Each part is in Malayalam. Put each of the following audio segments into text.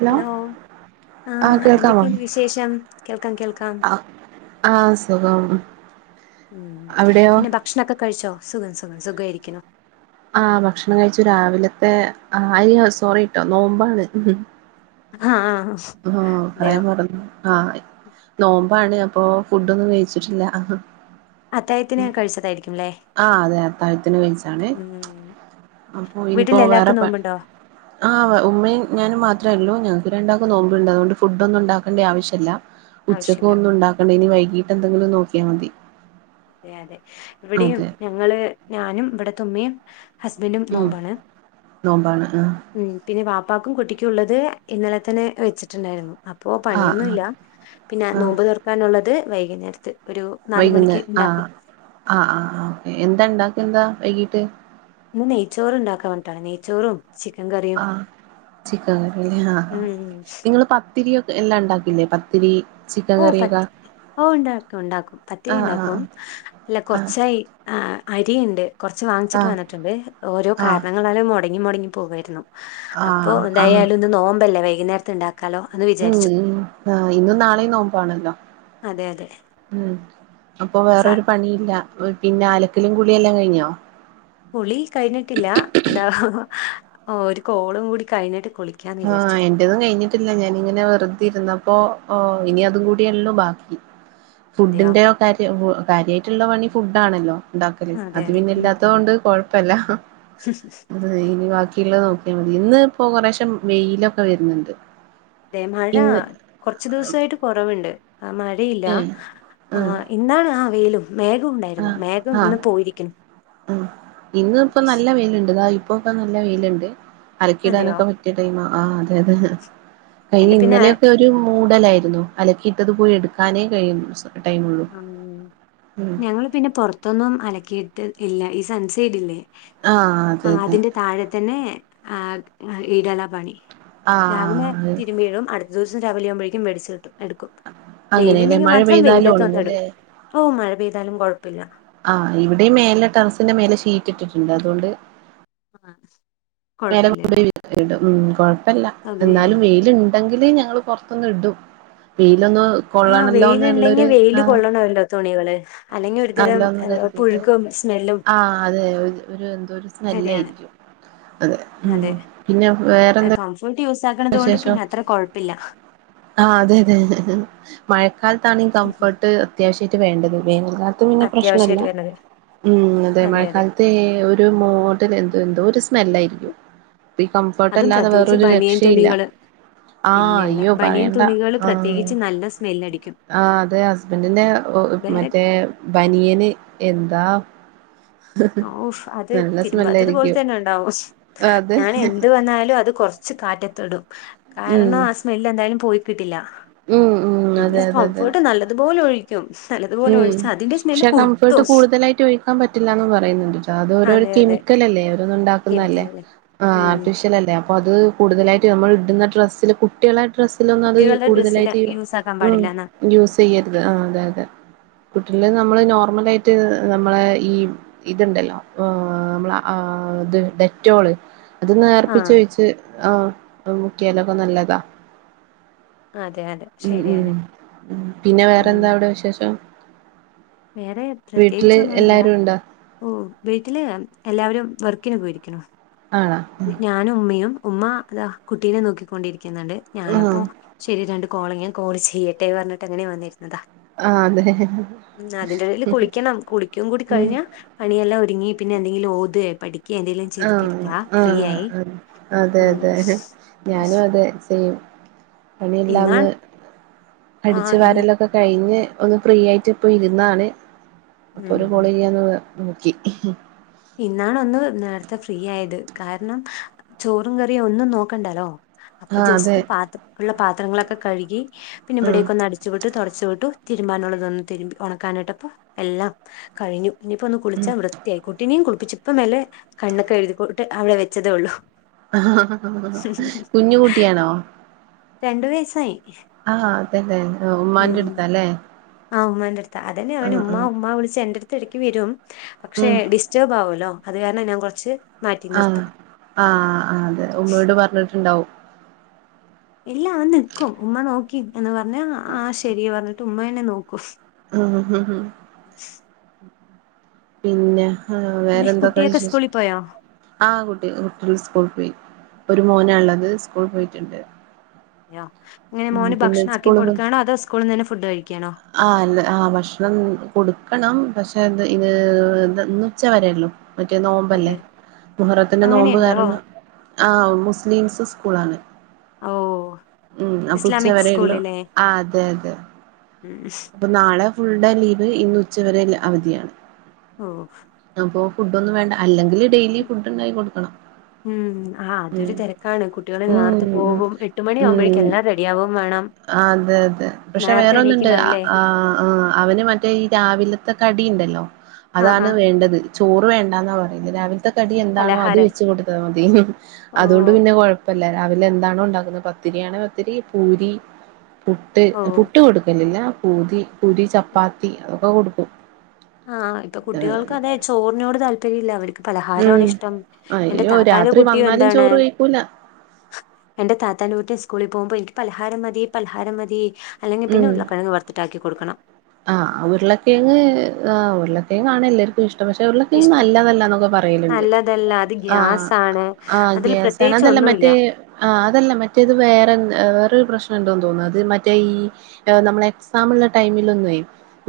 ഹലോ ഹെലോ ആഹ് എന്തൊക്കെയുണ്ട് വിശേഷം കേൾക്കാം കേൾക്കാം ആഹ് ആഹ് സുഖം ഉം അവിടെയോ പിന്നെ ഭക്ഷണൊക്കെ കഴിച്ചോ സുഖം സുഖം സുഖായ്രിക്ക്ണു ആഹ് ഭക്ഷ്ണം കഴിച്ചു രാവിലെത്തെ ആഹ് അല്ലാ സോറീട്ടോ നോമ്പാണ് ആഹ് ആഹ് പറയാം മറന്നു ആഹ് നോമ്പാണ് അപ്പോ ഫുഡൊന്നും കയ്ച്ച്ട്ട്ല്ലാ അഹാ അത്തായത്തിന് ഉം കഴിച്ചതായിരിക്കും അല്ലേ ആഹ് അതെ അത്താഴെത്തിന് കഴിച്ചാണെ ഉം അപ്പൊ വീട്ടിൽ ഇനിപ്പോ വേറെ എല്ലാവർക്കും ബ നോമ്പുണ്ടോ ആഹ് ഉമ്മയും ഞാനും മാത്രേള്ളൂ ഞങ്ങക്ക് രണ്ടാ ക്കും നോമ്പ്ണ്ട് അതോണ്ട് ഫുഡ്ഡാെന്നുണ്ടാക്കണ്ട്യെ ആവശ്യല്ലാ ഉച്ചക്കു ആവശ്യമില്ല ഒന്നുംണ്ടാ ക്കണ്ട ഇനി വൈകീട്ടെന്തെങ്കിലും നാേക്ക്യാ മതി അതെ അതെ ഇവിടെയും അതെ ഞങ്ങള് ഞാനും ഇവ്ടെത്ത ഉമ്മയും ഹസ്ബന്റും ഉം നോമ്പാണ് നോമ്പാണ് ആഹ് ഉം പിന്നെ വാപ്പാക്കും കുട്ടിക്ക്യും ഉള്ളത് ഇന്നെലെ തെന്നെ വെച്ചിട്ട്ണ്ടായ്ര്ന്നു അപ്പോ പണിയൊന്നു ആഹ് ആഹ് ഇല്ലാ പിന്നെ ആഹ് നോമ്പ് തീർക്കാനുള്ളെത് വൈക്ന്നേര്ത്ത് ഒരു നാല് വൈകുന്നേ മണിയ്ക്ക് ഇണ്ടാക്കും ആഹ് ആഹ് ആഹ് എന്താ ണ്ടാക്കെന്താ വൈകീട്ട് ന്ന് നെയ്ചോറ്ണ്ടാക്കാ പർഞ്ഞ്ട്ടാണ് നെയ്ച്ചോറും ചിക്കെൻ കറി ആഹ് ചിക്കെൻ കറി അല്ലേ ആഹ് ആഹ് ഉം നിങ്ങെള് പ ത്തിരിയാെക് എല്ലാം ണ്ടാക്കില്ലേ പത്തിരീ ഓഹ് പത്ത് ഓഹ് ഇണ്ടാക്കും ഇണ്ടാക്കും പത്തിരി ആഹ് ഇണ്ടാക്കും ആഹ് അല്ല ആഹ് കൊർച്ചായി ആഹ് അരിയ്ണ്ട് കാെർച്ച് വാങ്ങ്ച്ചിട്ട് ആഹ് വന്നിട്ട്ണ്ട് ഓരോ ആഹ് കാര്ണങ്ങളാലും മാെടെങ്ങി മാെടെങ്ങി പോകായ്ര്ന്നു അപ്പൊ ആഹ് ആഹ് എന്തായാലും ഇന്ന് നോമ്പല്ലേ വൈക്ന്നേര്ത്ത് ഇണ്ടാക്കാലോ അന്ന് വി ഉം ഉം ആഹ് ഇന്നും നാളെയും നോമ്പാണല്ലോ അതെ അതെ ഉം അപ്പൊ സ വേറൊരു പണിയില്ലാ പിന്നെ അലക്കലും കുളിയെല്ലാം കയ്ഞ്ഞോ കുളി കയ്ഞ്ഞ്ട്ടില്ലാ അതാ ഒര് കോളും കൂടി കഴ്ഞ്ഞ്ട്ട് കുളി ആഹ് എന്റെതും കഴ്ഞ്ഞ്ട്ട്ല്ല ഞാനിങ്ങെനെ വെറ്തിര്ന്നപ്പോ ആഹ് ഇനി അതും കൂടിയെള്ളു ബാക്കി അതെയോ ഫുഡ്ഡ്ന്റെ കാര്യതി കാര്യായ്ട്ട്ള്ളെ പണി ഫുഡ്ഡാണല്ലോ ഉണ്ടാക്കല് അതെ അത് അതെ പിന്നെ ഉം ഇല്ലാത്തത് ഉം കൊണ്ട് കൊഴപ്പല്ലാ ഇനി ബാക്കിയിള്ളെ നോക്ക്യാ മതി ഇന്ന് ഇപ്പോ കൊറെശം വെയ്ലൊക്കെ വെര്ന്ന്ണ്ട് തെ മഴാ കാെറെച്ച് ദിവ്സായിട്ട് കാെറെവ്ണ്ട് ആഹ് മഴയില്ലാ ഏഹ് ആഹ് ഇന്നാണ് ആഹ് വെയ്ലും മേഘവുണ്ടായ് ആഹ് ആഹ് ഉം ഇന്ന് ഇപ്പം നല്ല വെയ്ല്ണ്ട് താ ഇ പ്പൊക്കെ നല്ല വെയ്ല്ണ്ട് അലക്കി അതെയോ ഇടാനൊക്കെ പറ്റിയ ടൈമാ ആഹ് അതെ അതേ അയിന് എന്റെ പിന്നെ ഇന്നലെയൊക്കെ ഒരു മൂടലായ്ര്ന്നു അലക്കിയിട്ടെത് പോയി എട്ക്കാനേ കഴിയു [unintelligible] സം ടൈമൊള്ളു ഉം ഉം ഞങ്ങള് പിന്നെ പാെറത്തൊന്നും അലക്കിയിട്ട് ഇല്ല ഈ സൺസൈഡില്ലേ ആഹ് അതെ അതെ താഴെ തന്നെ ആഹ് ആഹ് ഇടെലാ പണി രാവിലെ ആഹ് തിര്മ്പിയിടും അട് ത്ത ദിവ്സം രാവിലെയാവുമ്പഴേക്കും വെളിച്ചെത്തും എടുക്കും അങ്ങനെയല്ലേ വെയ്ല്ണ്ടെങ്കി മഴ മാത്രം പെയ്താലും വെയ്ലെത്തൊണ് ഒണങ്ങൂല്ലേ പ്പോ മഴ പെയ്താലും കാെഴപ്പെല്ല്യാ ആഹ് ഇവിടെയും മേലെ ടെറസ്ന്റെ മേലെ ഷീറ്റ്ട്ട്ട്ട്ണ്ട് അത്കൊണ്ട് അഹ് മേലെ [unintelligible] ഉം കൊഴപ്പമല്ല എന്നാലും സൗകര്യമല്ലോ വെയിലുണ്ട് ഉണ്ടെങ്കില് ഞങ്ങള് പുറത്തൊന്ന് ഇടും വെയിലൊന്ന് ആഹ് കൊള്ളണല്ലോ വെയില് എന്നുള്ളൊരു ഉണ്ടെങ്കില് വെയില് ആഹ് കൊള്ളണല്ലോ തുണികള് അല്ലെങ്കിൽ ഒരുതരം അല്ലോന്ന് എന്താ കരുതിട്ടെ പുഴുക്കും സ്മെല്ലും ആ അതെ ഒരു എന്തോ ഒരു സ്മെല്ല് ശരിയാണ് ആയിരിക്കും അതെ ഉം പിന്നെ വേറെന്ത കഫംർട്ട് യൂസ്സാക്കണത് കൊണ്ട് പിന്നെ അത്ര കുഴപ്പില്ല ആഹ് അതെ അതെ മഴക്കാലത്താണ് ഈ കംഫേർട്ട് അത്യാവശ്യയിട്ട് വേണ്ടത് വേനൽക്കാലം ത്ത് പിന്നെ പ്രശ്നല്ല അത്യാവശ്യമായിട്ട് വരുന്നത് ഉം അതെ മഴക്കാലത്ത് അതെ ഒരു മോട്ടിൽ എന്തോ ഒരു സ്മെല്ലായിരിക്കും അപ്പ ഈ കംഫോർട്ട് അല്ലാതെ വേറൊരു രക്ഷയില്ല തുണികള് ആഹ് ഇല്ലല്ല അയ്യോ ബനിയൻ പറയണ്ട തുണികള് ആഹ് പ്രത്യേകിച്ച് നല്ല സ്മെല്ലടിക്കും ആഹ് അതെ ഹസ്ബൻഡിന്റെ വേറെ മറ്റേ ബനിയേന് എന്താ ഓശ് അത് നല്ല തിരുമ്പാത്തത് പോലെ സ്മെല്ലായിരിക്കും തന്നെ ഉണ്ടാവും അതെ ഞാൻ എന്ത് വന്നാലും അത് കൊറച്ച് ച്ച് കാറ്റത്ത്ടും ഉം കാരണം ആ സ്മെല്ല് എന്തായാലും പോയി കിട്ടില്ല ഉം ഉം പിന്നെ അതെ അതെ അതെ കംഫേർട്ട് നല്ലതുപോലെ ഒഴിക്കും നല്ലതുപോലെ ഒഴിച്ച അതിന്റെ സ്മെല്ല് കുത്തും [unintelligible] ക്കാൻ പറ്റില്ലന്ന് പറയുന്നുണ്ട് അത് ഓരോ അതെ അതെ കെമിക്കലല്ലേ ഓരോന്ന് ഉണ്ടാക്കുന്നതല്ലേ കെമിക്കലല്ലേ ആഹ് ഉം ആർട്ടിഫിഷ്യൽ അല്ലേ അപ്പ അത് കൂടുതലായിട്ട് നമ്മൾ ഇടുന്ന ഡ്രസ്സിൽ കുട്ടികളെ ഡ്രസ്സിലൊന്നും അത് കുട്ടികളുടെ ഡ്രസ്സില് കൂടുതലായിട്ട് യൂസ് ആക്കാൻ ഉം പാടില്ലന്നാ യൂസ് ചെയ്യരുത് ആഹ് അതെ അതെ കുട്ടികളില് നമ്മള് നോർമൽ ആയിട്ട് നമ്മളെ ഈ ഇതുണ്ടല്ലോ നമ്മളെ ആ ഇത് ഡെറ്റോള് അത് ആ നേർപ്പിച്ചോച്ച് ആ മുക്കിയാലൊക്കെ നല്ലതാ അതെ അതെ ഉം ഉം ശരിയാണ് ഉം പിന്നെ ഉം വേറെന്താ അവിടെ വിശേഷം വേറെ വീട്ടില് എല്ലാരും ഉണ്ടാ ഓഹ് വീട്ടില് എല്ലാവരും വർക്കിന് പോയിരിക്കണു ആണോ ഞാനും ഉമ്മയും ഉമ്മതാ കുട്ടീനെ നോക്കിക്കൊണ്ടിരിക്കുന്നുണ്ട് ആഹ് ഞാനപ്പോ ശെരി രണ്ട് കോളിങ്ങൻ കോൾ ചെയ്യട്ടെ പറഞ്ഞിട്ട് അങ്ങനെ വന്നിരുന്നതാ ആഹ് അതെ ഉം അതിന്റെ ഇടയില് കുളിക്കണം കുളിക്കും കൂടി ഉം കഴിഞ്ഞ പണിയെല്ലാം ഒരുങ്ങി പിന്നെ എന്തെങ്കിലും ഓതെ പഠിക്കെ എന്തെങ്കിലും ആഹ് ചെയ്തിട്ടിരിക്കാ ആഹ് ആ അതെ അതെ ഞാനും അതെ സൈം പണിയെല്ലാം ഒന്ന് ഇന്നാണ് ആ അടിച്ചു ഇന്ന് വാരലും ഒക്കെ കഴിഞ്ഞ് ഒന്ന് ഫ്രീ ആയിട്ട് ഇപ്പോൾ ഇരുന്നതാണ് അപ്പോൾ ഒരു ഉം കോള് ചെയ്യാൻ നോക്കി ഇന്നണൊന്ന് നേരത്തെ ഫ്രീ ആയത് കാരണം ചോറും കറിയും ഒന്നും നോക്കണ്ടല്ലോ അപ്പൊ ആഹ് അതെ ജസ്റ്റ് പാത്ര ഉള്ള പാത്രങ്ങളൊക്കെ കഴുകി പിന്നെ ഉം ഇവിടൊക്ക ഒന്ന്ട് ച്ച് വിട്ടു തുടച്ചു വിട്ടു തിരുമ്പാനുള്ളതൊന്നു ഉണക്കാനായിട്ടപ്പ എല്ലാം കഴിഞ്ഞു പിന്നെയിപ്പോ ഒന്ന് കുളിച്ചാ ഉം വൃത്തിയായി കുട്ടിനെയും കുളിപ്പിച്ച് ഇപ്പ മെല്ലെ കണ്ണൊക്കെ എഴുതിട്ട് അവിടെ വെച്ചതേ ഉള്ളൂ കുഞ് കുട്ടിയാണോ രണ്ടു വയസായി ആഹ് അതെതെ ഉമ്മാന്റെ അടുത്താല്ലേ ആഹ് ഉമാന്റെ അടുത്ത് അതന്നെ അവൻ ആഹ് ഉമാ ആഹ് ഉമ്മാ വിളിച്ച് എന്റെ അടുത്ത് ഇടക്ക് വരും പക്ഷേ ഉം ഡി റ്റേർബാവുല്ലോ അത് കാരണം ഞാൻ കുറച്ച് മാറ്റി നിർത്തും ആഹ് ആഹ് അതെ ഉമ്മയോട് പറഞ്ഞിട്ടുണ്ടാവും ഇല്ല അവൻ നിക്കും ഉമ്മ നോക്കി എന്ന് പറഞ്ഞ ആ ശരി പറഞ്ഞിട്ട് ഉമ്മേന്നെ നോക്കും ആഹ് ആഹ് ആഹ് പിന്നെ ആ പിന്നെ വേറെന്തെക്കെ കുട്ടിയൊക്കെ വിശേഷം സ്കൂളിൽ പോയോ ആ കുട്ട്യോള് കുട്ട്യോള് സ്കൂൾക്ക് പോയി ഒരു മോനാള്ളത് സ്കൂൾ പോയിട്ടുണ്ട് യോ അങ്ങനെ ഉം മോന് പിന്നെ ഭക്ഷണം ആക്കി സ്കൂള് പോ കൊടുക്കാണോ അതോ സ്കൂള്ന്നന്നെ ഫുഡ് കഴിക്കാണോ ആഹ് അല്ല ആ ഭക്ഷണം കൊടുക്കണം പക്ഷെ ത് ഇന്ന് ഉച്ച വരെള്ളു മറ്റേ അതെ നോമ്പല്ലേ മുഹറത്തിന്റെ നോമ്പ് അങ്ങനെയുണ്ടോ കാരണം ആ മുസ്ലിംസ് സ്കൂളാണ് ഓ ഉം അപ്പ ഇസ്ലാമിക് ഉച്ചവരേള്ളു സ്കൂളിലെ ആ അതെ അതെ ഉം അപ്പൊ നാളെ ഫുൾ ഡേ ലീവ് ഇന്ന് ഉച്ച വരെ അവധിയാണ് ഓഹ് അപ്പൊ ഫുഡൊന്നും വേണ്ട അല്ലങ്കില് ഡെയിലി ഫുഡ് ഇണ്ടാക്കി കൊടുക്കണം ഉം ആ അതൊരു തെരക്കാണ് കുട്ട്യോള് ഉം നേർത്ത് ഉം പോവും എട്ട് മണിയാകുമ്പോഴേക്കും എല്ലാം റെഡിയാവും വേണം ആ അതെ അതെ പക്ഷെ നേരത്തെ വേറെന്ന്ണ്ട് എണീക്കുണ്ടാവില്ലേ ആഹ് ആഹ് അവന് മറ്റേ ഈ രാവിലത്തെ കടി ഇണ്ടല്ലോ ആ ആ അതാണ് വേണ്ടത് ചോറ് വേണ്ടന്നാ പറയുന്നത് രാവിലത്തെ കടി എന്താണോ അത് പലഹാരം വെച്ച് കൊടുത്താ മതി ഓ അതുകൊണ്ട് പിന്നെ കൊഴപ്പല്ല രാവിലെ എന്താണോ ഉണ്ടാക്കുന്നത് പത്തിരിയാണെ പത്തിരി പൂരി പുട്ട് ഓ പുട്ട് കൊടുക്കലില്ല പൂരി പുരി ചപ്പാത്തി അതൊക്കെ കൊടുക്കും ആഹ് ഇപ്പൊ കുട്ടികൾക്ക് അതെ ചോറിനോട് താല്പര്യല്ല അവര് പലഹാരാണ് ഉം ഇഷ്ടം എന്റെ അയ്യോ താത്താന്റെ രാത്രി കുട്ടിയും വന്നാലും എന്താണ് ചോറ് കഴിക്കൂല എന്റെ താത്താന്റെ കുട്ടി സ്കൂളിൽ പോവുമ്പോ എനിക്ക് പലഹാരം മതി പലഹാരം മതി അല്ലെങ്കിൽ പിന്നെ ഉം ഉരുള കിഴങ്ങ് വറത്തിട്ടാക്കി കൊടുക്കണം ആഹ് ഉരുള കിഴങ്ങ് ആ ഉരുള കിഴങ്ങാണ് എല്ലാർക്കും ഇഷ് പക്ഷെ ഉരുള കിഴങ്ങ് ഇഷ്ടം നല്ലതല്ലാന്ന് പറയല്ണ്ട് നല്ലതല്ല അത് ആഹ് ഗ്യാസാണ് ആഹ് അതിൽ ഗ്യാസ് പ്രത്യേകിച്ച് തണതല്ലേ ഒന്നുമില്ല മറ്റേ ആ അതല്ല മറ്റേത് വേറെ വേറൊരു പ്രശ്നണ്ടന്ന് തോന്നുന്നു അത് മറ്റേ ഈ നമ്മളെ എക്സാമുള്ള ടൈമ്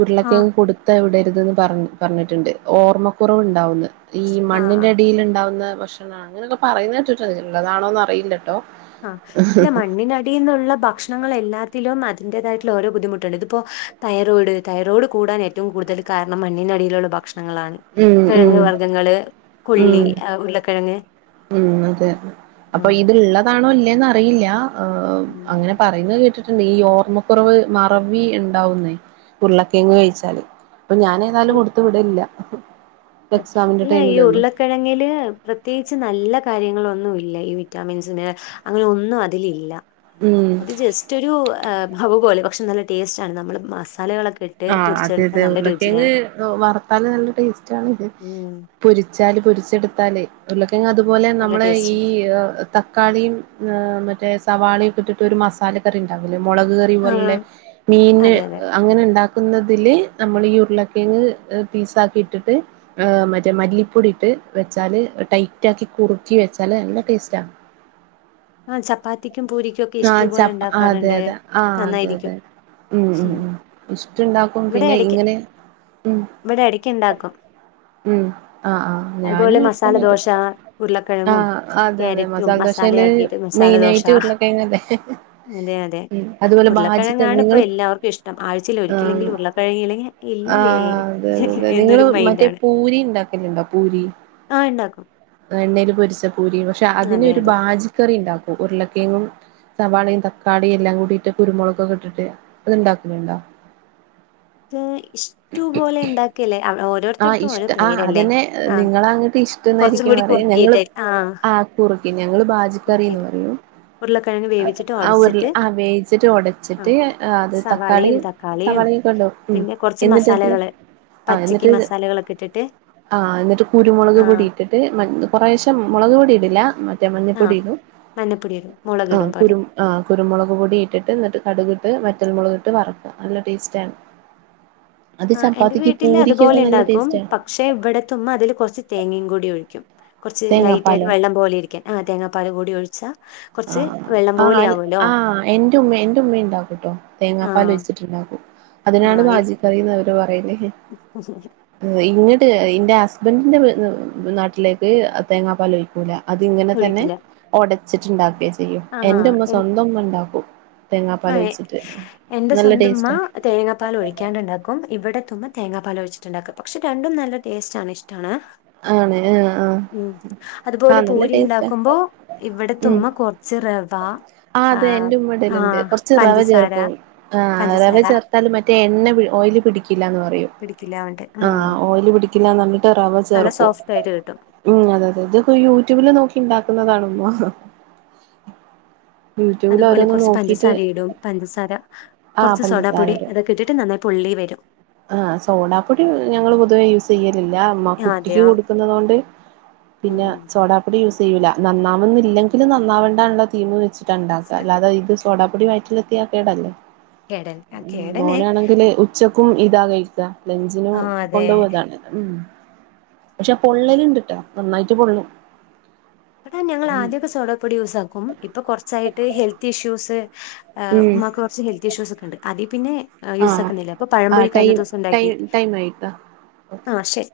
ഉരുള ആഹ് കിയങ്ങ് കൊടുത്ത് എ വിടരുതെന്ന് പറ പറഞ്ഞിട്ടുണ്ട് ഓർമ്മക്കുറവ് ഇണ്ടാവുന്ന് ഈ ആഹ് മണ്ണിന്റെ അടിയില് ഇണ്ടാവുന്ന ഭക്ഷണാണ് അങ്ങനെക്കെ പറയുന്നട്ടിട്ടോ ഇള്ളതാണോന്ന് അറിയില്ലട്ടോ ആഹ് ഇന്റെ മണ്ണിനടി ടീന്നുള്ള ഭക്ഷണങ്ങൾ എല്ലാത്തിലും അതിന്റേതായിട്ടുള്ള ഓരോ ബുദ്ധിമുട്ടുണ്ട് ഇതിപ്പോ തൈറോയിഡ് തൈറോയിഡ് കൂടാൻ ഏ ഏറ്റവും കൂടുതൽ കാരണം മണ്ണിനടിയിലുള്ള ഭക്ഷണങ്ങളാണ് ഉം ഉം കിഴങ്ങ് വർഗങ്ങള് പുള്ളി ഉം ഉരുളക്കിഴങ്ങ് ഉം അതെ അപ്പൊ ആഹ് ഇത്ള്ളതാണോ ഇല്ലേന്ന് അറിയില്ല ഉം അങ്ങനെ പറയുന്ന കേട്ടിട്ട് ഈ ഓർമ്മക്കുറവ് മറവി ഇണ്ടാവുന്നേ ഉരുള്ളക്കെങ്ങ് കഴിച്ചാല് അപ്പൊ ഞാന് എന്നാലും കൊടുത്തു വിടില്ല ഇല്ല ഈ ഉർല കിഴങ്ങില് പ്രത്യേകിച്ച് നല്ല കാര്യങ്ങളൊന്നുല്ല ഈ വിറ്റാമിൻസിന് അങ്ങനെ ഒന്നും അതിലില്ല ഉം അത് ജസ്റ്റ് ഒര് ബവ് പോലെ പക്ഷെ നല്ല ടേസ്റ്റ ആണ് നമ്മള് മസാലകളൊക്കെ ഇട്ട് ആഹ് അതെ പൊരിച്ചെടുത്താൽ അതെ നല്ല ഉരുളക്കേങ്ങ് രുചിയാണ് വറുത്താല് നല്ല ടേസ്റ്റ് ആണിത് ഉം പൊരിച്ചാല് പൊരിച്ചെടുത്താല് ഉരുളക്കേങ്‌ അതുപോലെ നല്ല നമ്മള് ടേസ്റ്റ് ഈ തക്കാളിയും മറ്റേ സവാളയൊക്കെ ഇട്ടിട്ട് ഒരു മസാലക്കറി ഉണ്ടാക്കില്ലേ മുളക് കറി റി ആ പോലെള്ള മീൻ അതെ അതെ അങ്ങനെണ്ടാക്ക് ണ്ടാക്കുന്നതില് നമ്മൾ ഈ ഉരുളക്കെങ് പീസാക്കി ഇട്ടിട്ട് ഹ് മറ്റേ മല്ലിപ്പൊടിയിട്ട് വെച്ചാല് ടൈറ്റ ആക്കി കുറുക്കി വെച്ചാല് നല്ല ടേസ്റ്റാ ആ ചപ്പാത്തിക്കും പൂരിക്കും ഒക്കെ ഈശ്ടു ആഹ് പോലെ ചപ്പ അതെ ഉണ്ടാക്കാറുണ്ട് അതെ നന്നായിരിക്കും ആഹ് ആഹ് ഉം. ആഹ് ഇഷ്ടുണ്ടാക്കും ഇവിടെ പിന്നെ ഇടയ്ക്ക് ഇങ്ങനെ ഇവിടെ ഇടയ്ക്ക് ആഹ് ഉണ്ടാക്കും ആഹ് ആ ആഹ അതുപോലെ ഞാനും എ മസാല ദോശ ഉരുളക്കിഴങ്ങും ആഹ അതെ അതെ ക്യാരറ്റും മസാല ദോഷേൽ മസാലയാക്കിയിട്ട് മസാല മെയിന ദോശ ആയിട്ട് ഉരുളകെഴങ്ങല്ലേ അതെ അതെ ഉരുളക്കിഴങ്ങാണ് ഇപ്പൊ നിങ്ങള് എല്ലാവർക്കും ഇഷ്ടം ആഴ്ചൽ ആഹ് ഒരിക്കലെങ്കിലിൽ ഉരുള്ള കഴങ്ങില്ലെങ്കിൽ ഇല്ലേ ആഹ് അതെ അതെ അതെ എന്നൊരു നിങ്ങള് മൈൻഡ് മറ്റേ ആണ് പൂരി ഇണ്ടാക്കലണ്ടോ പൂരി ആ ഇണ്ടാക്കും എണ്ണയിൽ പൊരിച്ച പൂരി പക്ഷെ അതെ അതിനൊരു അതെ ബാജിക്കറി ഉണ്ടാക്കും ഉരുളക്കേങ്ങും സവാളയും തക്കാളിയും എല്ലാം കൂടിട്ട് കുരുമുളകക്കെ ഇട്ടിട്ട് അത്ണ്ടാക്കുന്നുണ്ടോ [unintelligible] ട്യൂപോലെ ഉണ്ടാക്കല്ലേ ആഹ് ഓരോരുത്തടുത്തും ഓരോ ഇഷ്ട ആഹ് പേരല്ലേ അതന്നെ ആ നിങ്ങളങ്ങട്ട് കുറച്ചും കൂടി കുറുക്കീയിട്ട് ആ കുറക്കി ഞങ്ങള് പാജിക്കറി എന്ന് കുറുക്കിയിട്ട് പറയു ഉരുളക്കിഴങ്ങ് വേവിച്ചിട്ട് ആ ഉരുള ഉടച്ചിട്ട് ആ വേവിച്ചിട്ട് ആ ഉടച്ചിട്ട് അത് തക്കാളി സവാളയും തക്കാളിയും സവാളക്കിടും ആഹ് പിന്നെ കുറച്ച് എന്നിട്ടത് മസാലകള് ആഹ പച്ചക്ക് എന്നിട്ട് മസാലകളൊക്കെ ഇട്ടിട്ട് ആഹ എന്നിട്ട് കുരുമുളക് ആ പൊടിട്ട് ട്ടിട്ട് മ കുറേശം മുളക്പൊടി ഇടില്ല മ- ആ മഞ്ഞപ്പൊടിടും മഞ്ഞപ്പൊടി ഇടും ആ മുളകിടും പകരം കുരു ആ കുരുമുളക് പൊടി ഇട്ടിട്ട് എന്നിട്ട് കടുകിട്ട് വറ്റൽമുളക് ഇട്ട് വറക്കും നല്ല ടേസ്റ്റ് ആണ് അത് ആ ചപ്പാത്തിക്ക് പൂരിക്കൊക്കെ നല്ല ടേസ്റ്റണ് പക്ഷേ ഇവിടത്തുമ്മ അതിൽ കുറച്ച് തേങ്ങയും കൂടി ഒഴി ക്കും കുറച്ച് ലൈറ്റ് ആയിട്ട് തേങ്ങാപ്പാലോ വെള്ളം പോലെ ഇരിക്കാൻ ആ തേങ്ങാപ്പാൽ കൂടി ഒഴിച്ചാ കുറച്ച് വെള്ളം പോലെ ആഹ് ആവുമല്ലോ ആ എന്റെ ഉമ്മ എന്റെ ഉമ്മ ഉണ്ടാക്കൂട്ടോ ആ തേങ്ങാപ്പാൽ ഒഴിച്ചിട്ടുണ്ടാക്കൂ ആ അതിനാണ് ഇ- ബാജിക്കറിയന്ന് അവര് പറയില്ലേ ഇങ്ങട്ട് ഇന്റെ ഹസ്ബന്റി ന്റെ വീ നാട്ടിലേക്ക് തേങ്ങാ പാൽ ഒഴിക്കൂല അതിങ്ങനെ തന്നെ ഒഴിക്കില്ല ഒടച്ചിട്ട്ണ്ടാക്ക ആ ചെയ്യഎന്റുമ്മ എൻ സ്വന്തം ഉമ്മ ഉണ്ടാക്കൂ ആ തേങ്ങാപാലോഴിചിട്ട് നല്ല ടേസ്റ്റ് തേങ്ങാ പാൽ ഒഴിക്കാണ്ടുണ്ടാക്കും ഇവിടെത്തുമ്പ തേങ്ങാപ്പാല ഒഴിച്ചിട്ടുണ്ടാക്കും പക്ഷെ രണ്ടും നല്ല ടേസ്റ്റ ആണ് ഇഷ്ടാണ് ആണ് ആഹ് ആഹ് അതുപോലെ ആഹ് നല്ല പൂരി ടേസ്റ്റാ ഉണ്ടാക്കുമ്പോ ഇവിടത്തുമ്മകൊർ ച്ച് റവ ആ അതെ എന്റെ ആ ഉമ്മടലുണ്ട് കൊറ ച്ച് റവ പഞ്ചസാര ചേർക്കും ആ റവ പഞ്ചസാര ചേർത്താൽ മറ്റേ എണ്ണ ഓയില് പിടിക്കില്ല എന്ന് പറയും പിടിക്കില്ല റഞ്ഞിട്ട് ആ ഓയില് പിടിക്കില്ലന്നറഞ്ഞിട്ട് റവ നല്ല ചേർക്കും സോഫ്റ്റ് ആയിട്ട് കിട്ടും ആഹ് അതെ അതെ ഇതൊക്ക യൂട്യൂബില് നോക്കി ഉണ്ടാക്കുന്നതാണുമ്മ അതുപോലെ കുറച്ച് പഞ്ചസാര ഇടും പഞ്ചസാര ആഹ് കുറച്ച് സോഡാ പഞ്ചസാര പൊടി ഇടും അതൊക്കെ ട്ടിട്ട് നന്നായി പൊള്ളി വരും ആഹ് സോഡാപ്പൊടി ഞങ്ങള് പൊതുവേ യൂസ് ചെയ്യലില്ല ആ കുട്ടിക്ക് അതെയോ കൊടുക്കുന്നത് കൊണ്ട് ഉം പിന്നെ ഉം സോഡാ ഡി യൂസ് ചെയൂല നന്നാവുന്നില്ലെങ്കും നന്നാവണ്ട ള്ള തീം വെച്ചിട്ട ണ്ടാക്കുക അല്ലാതെ ഇത് സോഡാപ്പൊടി വയറ്റിലെത്തിയാ കേടല്ലേ കേടൻ ആ കേടനെ മോനാണെങ്കില് ഉച്ചക്കും ഇതാ കഴിക്ക ലഞ്ചിനും ആ അതെ കൊണ്ടുപോക ഇതാണ് ഉം പക്ഷെ പൊള്ളല്ണ്ട്ട്ടാ നന്നായിട്ട് പൊള്ളും അതാ ഞങ്ങൾ ഉം ആദ്യൊക്കെ സോഡാ പൊടി യൂസാക്കും ഇപ്പൊ കുറച്ചായിട്ട് ഹെൽത്ത് ഇഷ്യൂസ് ഉം മ്മാക്ക് കുറച്ച് ഹെൽത്ത് ഇഷ്യൂസ് ഒക്ക ഉണ്ട് അതി പിന്നെ ആഹ് യൂസാക്കുന്നില്ല അപ്പൊ പഴം പോരി കഴിഞ്ഞ ദിവസം ഉണ്ടാക്കി മൈദ ആഹ് ശരി